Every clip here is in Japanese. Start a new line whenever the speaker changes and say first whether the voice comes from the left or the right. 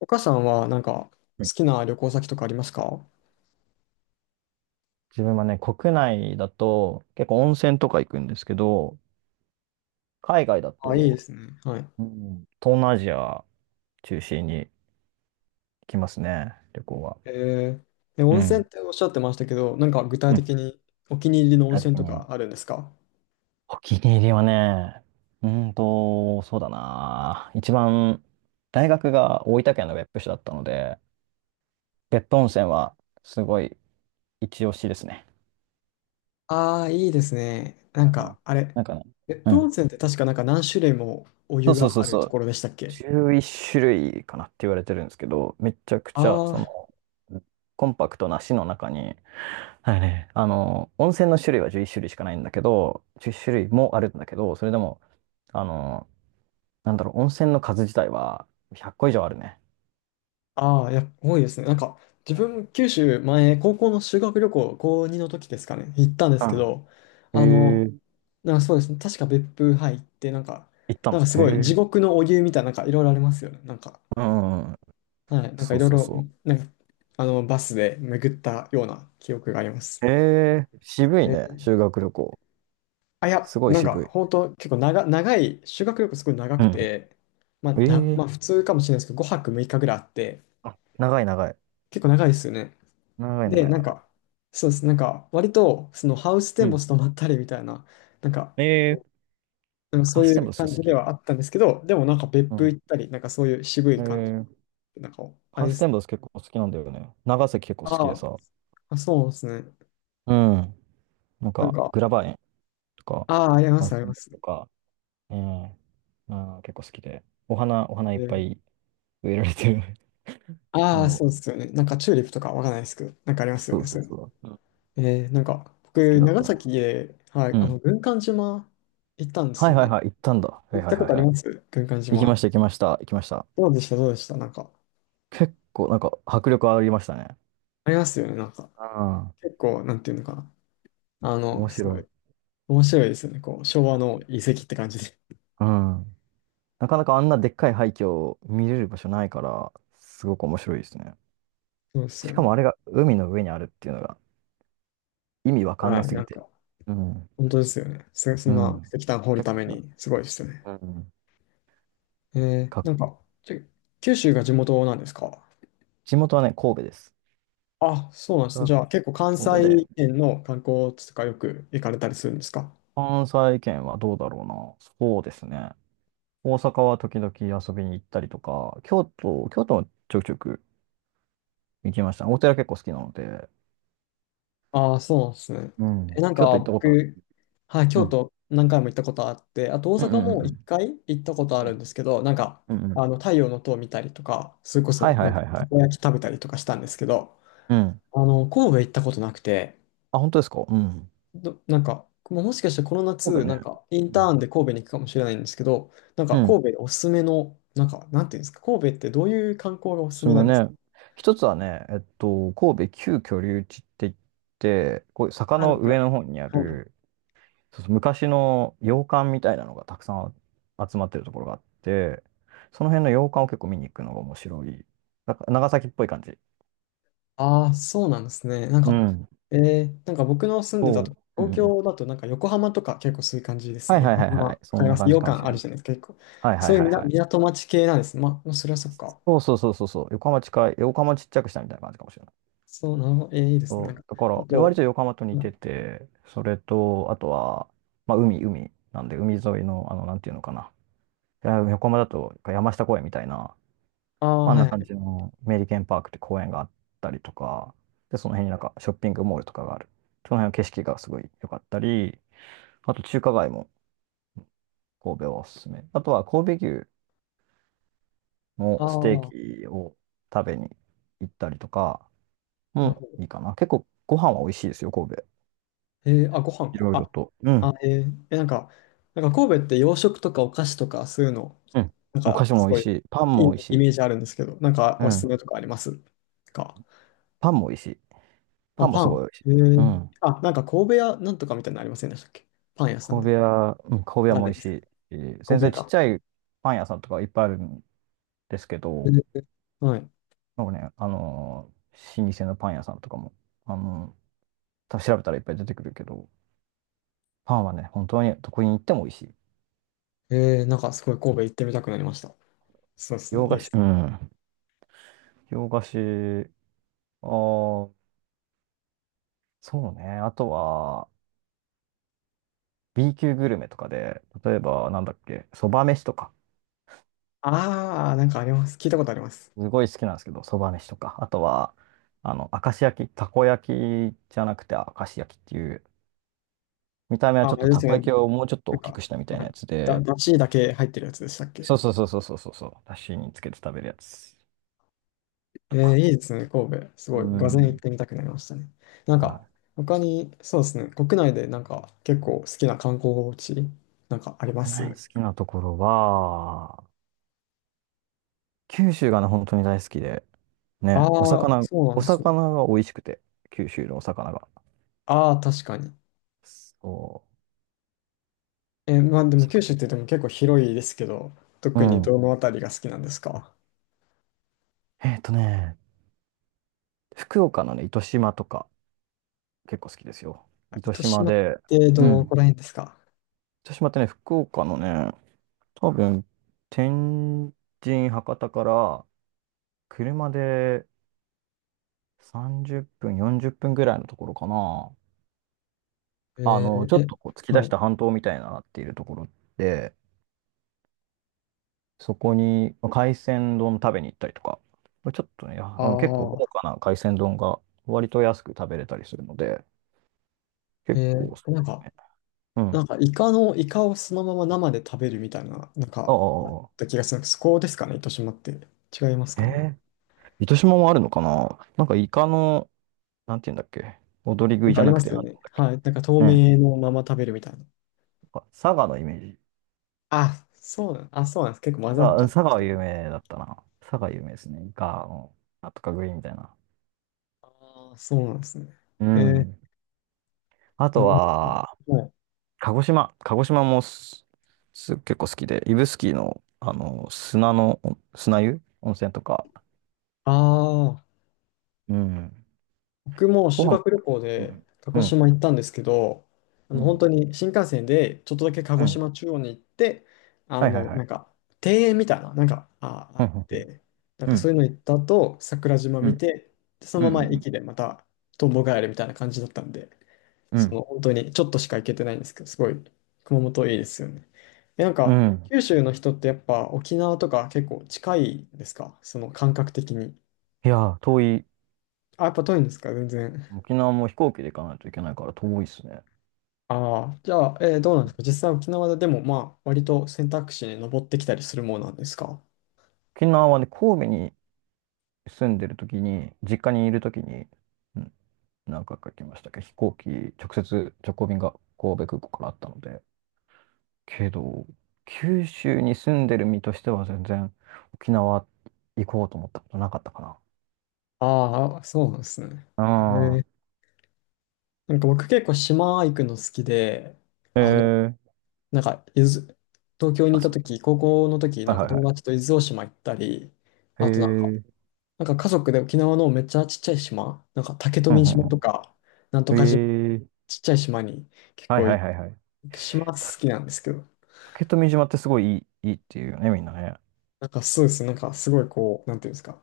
left: お母さんはなんか
right: うん。
left: 好きな旅行先とかありますか？
right: 自分はね、国内だと結構温泉とか行くんですけど、海外だ
left: あ、いいで
right: と、
left: すね。はい。
right: うん、東南アジア中心に行きますね、旅行は。
left: えで、
right: う
left: 温泉
right: ん。
left: っておっしゃってましたけど、なんか具体
right: うん、
left: 的にお気に入りの温
right: 具体
left: 泉
right: 的
left: と
right: に。
left: かあるんですか？
right: お気に入りはね、そうだな。一番、大学が大分県の別府市だったので、別府温泉はすごい一押しですね。
left: ああー、いいですね。な
right: う
left: ん
right: ん、
left: かあれ、
right: なんかね。
left: 別
right: う
left: 府温
right: ん。
left: 泉って確かなんか何種類もお
right: そ
left: 湯
right: うそう
left: が
right: そう
left: ある
right: そ
left: と
right: う。
left: ころでしたっけ？
right: 11種類かなって言われてるんですけど、めちゃくちゃ、
left: ああ
right: コンパクトな市の中に、はいね、温泉の種類は11種類しかないんだけど、10種類もあるんだけど、それでも、あの、温泉の数自体は100個以上あるね。
left: ああ、いや、多いですね。なんか、自分、九州前、高校の修学旅行、高2の時ですかね、行ったんで
right: う
left: すけ
right: ん。
left: ど、あ
right: へ
left: の、
right: え、
left: なんかそうですね、確か別府入って、なんか、
right: 行った
left: なん
right: の。
left: かす
right: へ
left: ごい地
right: え。
left: 獄のお湯みたいな、なんかいろいろありますよね。なんか、
right: うんうんうん。
left: はい、なんか
right: そ
left: い
right: う
left: ろい
right: そう
left: ろ、
right: そ
left: なんか、あの、バスで巡ったような記憶がありま
right: う。
left: す。
right: へえ、渋い
left: え
right: ね、修
left: ー
right: 学旅行。
left: あ、いや、
right: すごい
left: なんか、
right: 渋
left: 本
right: い。
left: 当結構長い、修学旅行すごい長
right: う
left: く
right: ん。
left: て、まあ、
right: え
left: ま
right: え。
left: あ、普通かもしれないですけど、5泊6日ぐらいあって、
right: あ、長い長い。
left: 結構長いですよね。
right: 長い
left: で、
right: 長い
left: なん
right: 長い。
left: か、そうです。なんか、割と、そのハウステ
right: う
left: ンボ
right: ん。
left: ス泊まったりみたいな、なんか、
right: ええ、
left: うん
right: ハ
left: そ
right: ッ
left: うい
right: センボ
left: う
right: ス
left: 感
right: 好
left: じで
right: き。
left: はあったんですけど、でもなんか別
right: う
left: 府行
right: ん。
left: ったり、なんかそういう渋
right: え
left: い感じ、
right: ー、
left: なんか、あ
right: ハ
left: れ
right: ウ
left: で
right: ステ
left: す。
right: ンボス結構好きなんだよね。長崎結構好きで
left: あー
right: さ。
left: あ、そうですね。
right: うん。なん
left: なん
right: か、
left: か、
right: グラバー園とか、
left: ああ、ありま
right: ハウ
left: す、
right: ス
left: あり
right: テン
left: ま
right: ボ
left: す。
right: スとか、うん。ああ、結構好きで。お花い
left: え
right: っぱ
left: ー、
right: い植えられてる。そ
left: ああ、そ
right: う。
left: うですよね。なんかチューリップとかわかんないですけど、なんかありますよ
right: そう
left: ね、
right: そ
left: そ
right: う
left: ういう
right: そう。うん、
left: の。なんか、
right: 好き
left: 僕、
right: だっ
left: 長
right: たわ。
left: 崎で、はい、
right: う
left: あの、
right: ん。
left: 軍艦島行ったんです
right: はい
left: よ
right: はい
left: ね。
right: はい、行ったんだ。は
left: 行
right: い
left: っ
right: はい
left: た
right: は
left: こと
right: い
left: あり
right: はい。
left: ます軍艦
right: 行きま
left: 島。
right: した、行きました、行きました。
left: どうでした、どうでした、なんか。
right: 結構、なんか、迫力ありましたね。
left: ありますよね、なんか。
right: うん、
left: 結構、なんていうのかな。あの、
right: 面白
left: すごい、
right: い。
left: 面白いですよね。こう、昭和の遺跡って感じで。
right: うん。なかなかあんなでっかい廃墟を見れる場所ないから、すごく面白いですね。
left: そうです
right: し
left: よ
right: か
left: ね。
right: もあれが海の上にあるっていうのが意味わかん
left: は
right: な
left: い、
right: す
left: な
right: ぎ
left: ん
right: て。
left: か、
right: うん。
left: 本当ですよね。そ
right: う
left: ん
right: ん。
left: な
right: め
left: 石炭掘
right: ち
left: る
right: ゃく
left: ため
right: ちゃ。
left: に、すごいですよね。
right: うん。
left: えー、
right: か、
left: なんか、ちょ九州が地元なんですか？
right: 地元はね、神戸です。
left: あ、そうなんですね。じゃあ、結構関
right: 神戸で。
left: 西圏の観光地とかよく行かれたりするんですか？
right: 関西圏はどうだろうな。そうですね。大阪は時々遊びに行ったりとか、京都もちょくちょく行きました。お寺結構好きなので、
left: ああ、そうなんですね。
right: う
left: え、
right: ん。
left: なん
right: 京都
left: か
right: 行ったことあ
left: 僕、
right: る。
left: はい、
right: う
left: 京
right: ん。
left: 都何回も行ったことあって、あと大
right: うんう
left: 阪
right: んうんう
left: も一
right: ん。
left: 回行ったことあるんですけど、なんか、
right: うんうんう
left: あ
right: ん。
left: の、太陽の塔見たりとか、それこ
right: はい
left: そ、
right: は
left: な
right: い
left: ん
right: は
left: か、
right: いは
left: たこ
right: い。
left: 焼き食べたりとかしたんですけど、
right: うん。
left: あの、神戸行ったことなくて、
right: あ、本当ですか。うん。
left: なんか、もうもしかしてこの
right: 神戸
left: 夏、な
right: ね。
left: んか、イン
right: う
left: ター
right: ん。
left: ンで神戸に行くかもしれないんですけど、なん
right: う
left: か、
right: ん、
left: 神戸でおすすめの、なんか、なんていうんですか、神戸ってどういう観光がお
right: お
left: す
right: す
left: す
right: す
left: めな
right: め
left: んです
right: ね。
left: か？
right: 一つはね、神戸旧居留地って言って、こういう坂
left: あ、な
right: の
left: んか、は
right: 上の方にあ
left: い。
right: る、そうそう、昔の洋館みたいなのがたくさん集まってるところがあって、その辺の洋館を結構見に行くのが面白い。なんか長崎っぽい感じ。
left: ああ、そうなんですね。なん
right: う
left: か、
right: ん。
left: えなんか僕の住んでた
right: そ
left: と、
right: う。う
left: 東
right: んうん。
left: 京だとなんか横浜とか結構そういう感じです
right: はい
left: ね。
right: はい
left: 横
right: はい
left: 浜、
right: は
left: わ
right: い。そ
left: か
right: ん
left: り
right: な
left: ます。
right: 感
left: 洋
right: じかもし
left: 館
right: れ
left: ある
right: ない。
left: じゃないですか、結構。
right: はいは
left: そ
right: い
left: ういう
right: はい
left: みな
right: はい。
left: 港町系なんですね。まあ、それはそっか。
right: そうそうそうそうそう。横浜近い、横浜ちっちゃくしたみたいな感じかもしれない。
left: そうなの、いいですね。なん
right: そ
left: か、
right: う、だか
left: あ
right: ら、割
left: と、
right: と横浜と似てて、それと、あとは、まあ、海なんで、海沿いの、なんていうのかな。いや、横浜だと、山下公園みたいな、
left: ああ
right: あ
left: ー、
right: ん
left: はい
right: な
left: は
right: 感じ
left: い。
right: のメリケンパークって公園があったりとか、で、その辺になんかショッピングモールとかがある。その辺の景色がすごい良かったり、あと中華街も神戸はおすすめ。あとは神戸牛の
left: あ
right: ステー
left: あ、
right: キを食べに行ったりとか
left: なる
right: も
left: ほ
right: いい
left: ど。
right: かな。結構ご飯は美味しいですよ、神戸。
left: あ、ご飯
right: い
left: か。
right: ろいろ
left: あ、
right: と。うん
left: なんか、なんか神戸って洋食とかお菓子とかそういうの、
right: うん。
left: なん
right: お菓
left: か
right: 子も
left: す
right: 美
left: ご
right: 味し
left: い
right: い。パン
left: い
right: も
left: い
right: 美味し
left: イメ
right: い。
left: ージあるんですけど、なんか
right: う
left: おすすめ
right: ん。
left: とかありますか？
right: パンも美味しい。パ
left: あ、
right: ンも
left: パ
right: すご
left: ン。
right: い美味しい。
left: へ
right: う
left: え。
right: ん。
left: あ、なんか神戸屋なんとかみたいなのありませんでしたっけ？パン屋さん
right: 神戸
left: で。
right: 屋、うん、神戸
left: わ
right: 屋
left: かん
right: も
left: な
right: 美
left: い
right: 味
left: で
right: し
left: す。
right: いし。全
left: 神戸
right: 然
left: 屋
right: ちっ
left: か。
right: ちゃいパン屋さんとかいっぱいあるんですけ
left: へ
right: ど、
left: え、はい。
right: なんかね、老舗のパン屋さんとかも、あのー多分調べたらいっぱい出てくるけど、パンはね、本当にどこに行っても美味しい。
left: へえ、なんかすごい神戸行ってみたくなりました。そうですね。い
right: 洋
left: い
right: 菓
left: で
right: 子、
left: す
right: う
left: ね。
right: ん。洋菓子、あーそうね。あとは、B 級グルメとかで、例えば、なんだっけ、そば飯とか。
left: ああ、なんかあります。聞いたことあります。
right: すごい好きなんですけど、そば飯とか、あとは、明石焼き、たこ焼きじゃなくて明石焼きっていう、見た目は
left: あ、
right: ちょっ
left: あ
right: と
left: れで
right: た
left: す
right: こ
left: よ
right: 焼き
left: ね。
right: をもうちょっと
left: なん
right: 大き
left: か、
right: くしたみたい
left: は
right: なや
left: い、
right: つ
left: だ、
right: で、
left: だしだけ入ってるやつでしたっけ？
right: そうそうそうそうそうそうそう、だしにつけて食べるやつとか。
left: いいですね、神戸。す
right: う
left: ごい、ゼン行っ
right: ん。
left: てみたくなりましたね。な
right: は
left: んか、
right: い。
left: 他に、そうですね、国内でなんか結構好きな観光地、なんかありま
right: 国内
left: す？
right: 好きなところは、九州がね、本当に大好きで、
left: あ
right: ね、お
left: あー、
right: 魚、
left: そうなん
right: お
left: ですね。
right: 魚が美味しくて、九州のお魚が。
left: ああ、確かに。
right: そ
left: え、まあ
right: う。お
left: でも
right: 魚、
left: 九州って言っても結構広いですけど、
right: う
left: 特に
right: ん。
left: どのあたりが好きなんですか？
right: えっとね、福岡のね、糸島とか、結構好きですよ。糸
left: 糸
right: 島
left: 島っ
right: で、
left: て
right: う
left: ど
right: ん。
left: こら辺ですか？
right: 糸島ってね、福岡のね、多分、天神、博多から車で30分、40分ぐらいのところかな。
left: え
right: ちょ
left: ー
right: っ
left: え、
right: とこう突き出
left: は
right: し
left: い。
right: た半島みたいになっているところで、そこにまあ海鮮丼食べに行ったりとか、これちょっとね、
left: あ
right: 結構
left: あ、
right: 豪華な海鮮丼が割と安く食べれたりするので、結
left: え
right: 構おすす
left: なんか、
right: め、うん。
left: なんかイカの、イカをそのまま生で食べるみたいな、なん
right: ああ、
left: か、あっ
right: ああ
left: た
right: あ
left: 気がするんです。そこですかね、糸島って。違います
right: あ、
left: かね。
right: 糸島もあるのかな、なんかイカの、なんて言うんだっけ、踊り食
left: な
right: い
left: んか
right: じゃ
left: あり
right: な
left: ま
right: くて、
left: す
right: な
left: よ
right: んて
left: ね。
right: 言うんだ
left: はい。なんか透
right: っけねえ。
left: 明のまま食べるみたいな。
right: なんか佐賀のイメージ。
left: あ、そうなんです。結構混
right: 佐
left: ざっ
right: 賀、
left: ち
right: うん、
left: ゃっ
right: 佐
left: て
right: 賀
left: まし
right: は
left: たよ
right: 有
left: ね。
right: 名だったな。佐賀有名ですね。イカの、なんとか食いみたいな。
left: ああ、そうなんですね。
right: う
left: えー
right: ん。あ
left: な
right: と
left: る
right: は、
left: ほど。はい。
right: 鹿児島。鹿児島も結構好きで、指宿の、砂の、砂湯温泉とか。
left: ああ。
right: うん。
left: 僕も
right: ご
left: 修
right: 飯、
left: 学旅行
right: う
left: で
right: ん。
left: 鹿
right: う
left: 児
right: ん。
left: 島行ったんですけど、あ
right: う
left: の本
right: ん。
left: 当に新幹線でちょっとだけ鹿
right: う
left: 児
right: ん、
left: 島中央に行って、あ
right: はいはい
left: の、
right: は
left: なん
right: い。
left: か庭園みたいな、あ
right: う
left: っ
right: ん。
left: て、なん
right: う
left: かそう
right: ん。
left: いうの行った後、桜島
right: う
left: 見
right: ん。
left: て、でそ
right: う
left: のまま
right: ん。
left: 駅でまたトンボ帰るみたいな感じだったんで、
right: うん。う
left: その
right: ん。
left: 本当にちょっとしか行けてないんですけど、すごい熊本いいですよね。え、なん
right: う
left: か
right: んうん、
left: 九州の人ってやっぱ沖縄とか結構近いですかその感覚的に。
right: いやー、遠い。
left: あ、やっぱ遠いんですか全然。
right: 沖縄も飛行機で行かないといけないから遠いっすね。
left: ああ、じゃあ、どう
right: う
left: なん
right: ん、
left: ですか実際沖縄ででも、まあ、割と選択肢に上ってきたりするものなんですか？
right: 沖縄はね、神戸に住んでる時に、実家にいる時に、うん、何回か行きましたけど、飛行機、直接直行便が神戸空港からあったので。けど、九州に住んでる身としては全然沖縄行こうと思ったことなかったか
left: ああ、そうなんですね。え
right: な。
left: ーなんか僕結構島行くの好きで、
right: うん。へ
left: あの
right: えー、
left: なんか、東京に
right: あ、
left: いた
right: そういうこ
left: 時、高校の時、
right: と。は
left: なんか
right: いはいは
left: 友
right: い。
left: 達と伊豆大島行ったり、
right: へ
left: あとなんか、
right: え、
left: なんか家族で沖縄のめっちゃちっちゃい島、なんか竹
right: うん
left: 富
right: うん
left: 島と
right: う
left: か、なんとか島、
right: ん。へえ、
left: ちっちゃい島に結
right: はい
left: 構
right: はい
left: 行
right: はいはい。
left: く島好きなんですけど、
right: 竹富島ってすごいいい、いいっていうよね、みんなね。
left: なんかそうですね、なんかすごいこう、なんていうんですか、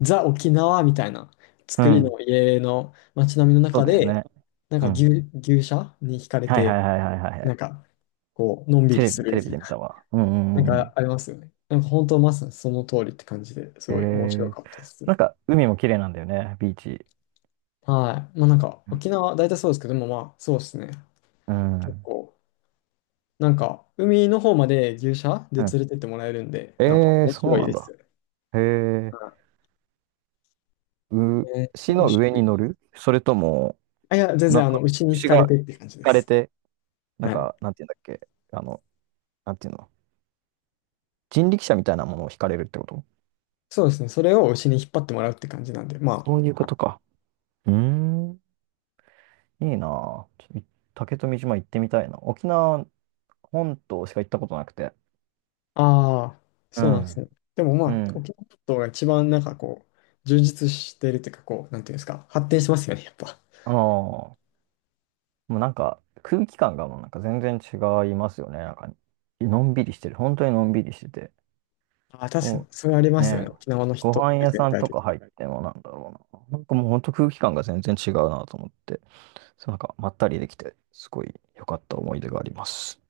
left: ザ沖縄みたいな
right: う
left: 作り
right: ん。
left: の家の街並みの
right: そう
left: 中
right: だよ
left: で、
right: ね。
left: なん
right: う
left: か牛、
right: ん。
left: 牛舎に惹かれ
right: はいは
left: て、
right: いはいはいはいはい。
left: なんかこう、のんび
right: テ
left: り
right: レ
left: す
right: ビ、
left: る
right: テ
left: み
right: レビ
left: たい
right: で見た
left: な。
right: わ。うんう
left: なん
right: んうんう
left: か
right: ん。
left: ありますよね。なんか本当まさにその通りって感じです
right: え
left: ごい面白
right: ー、
left: かったです。
right: なんか海も綺麗なんだよね、ビーチ。
left: はい。まあなんか沖縄大体そうですけどもまあそうですね。
right: う
left: 結
right: ん。
left: 構なんか海の方まで牛舎で
right: うん。
left: 連れてってもらえるんでなんか
right: えー、
left: 面
right: そう
left: 白い
right: なん
left: です
right: だ。
left: よね。
right: へえ、
left: はい、
right: 牛
left: 九
right: の
left: 州。
right: 上に乗るそれとも、
left: あ、いや全
right: なん
left: 然あの
right: か、
left: 牛に惹
right: 牛
left: かれ
right: が引
left: てって感じで
right: かれ
left: す。
right: て、なん
left: はい。
right: か、なんていうんだっけ、なんていうの、人力車みたいなものを引かれるってこと。
left: そうですね。それを牛に引っ張ってもらうって感じなんでま
right: そういうこ
left: あ。
right: とか。うーん、いいなあ、ちょっと、竹富島行ってみたいな。沖縄本島しか行ったことなくて。
left: ああ、
right: う
left: そうなんです
right: ん。
left: ね。でもま
right: う
left: あ
right: ん。
left: 沖縄本島が一番なんかこう充実してるっていうかこうなんていうんですか発展しますよねやっぱ。
right: ああ、もうなんか空気感がもうなんか全然違いますよね。なんか、のんびりしてる。本当にのんびりしてて。
left: あ、確かに、
right: も
left: それあり
right: う
left: ますよね。
right: ね、
left: 沖縄の
right: ご
left: 人っ
right: 飯
left: て
right: 屋
left: 全
right: さん
left: 体
right: とか
left: 的に。
right: 入ってもなんだろうな。なんかもう本当空気感が全然違うなと思って、そうなんかまったりできて、すごい良かった思い出があります。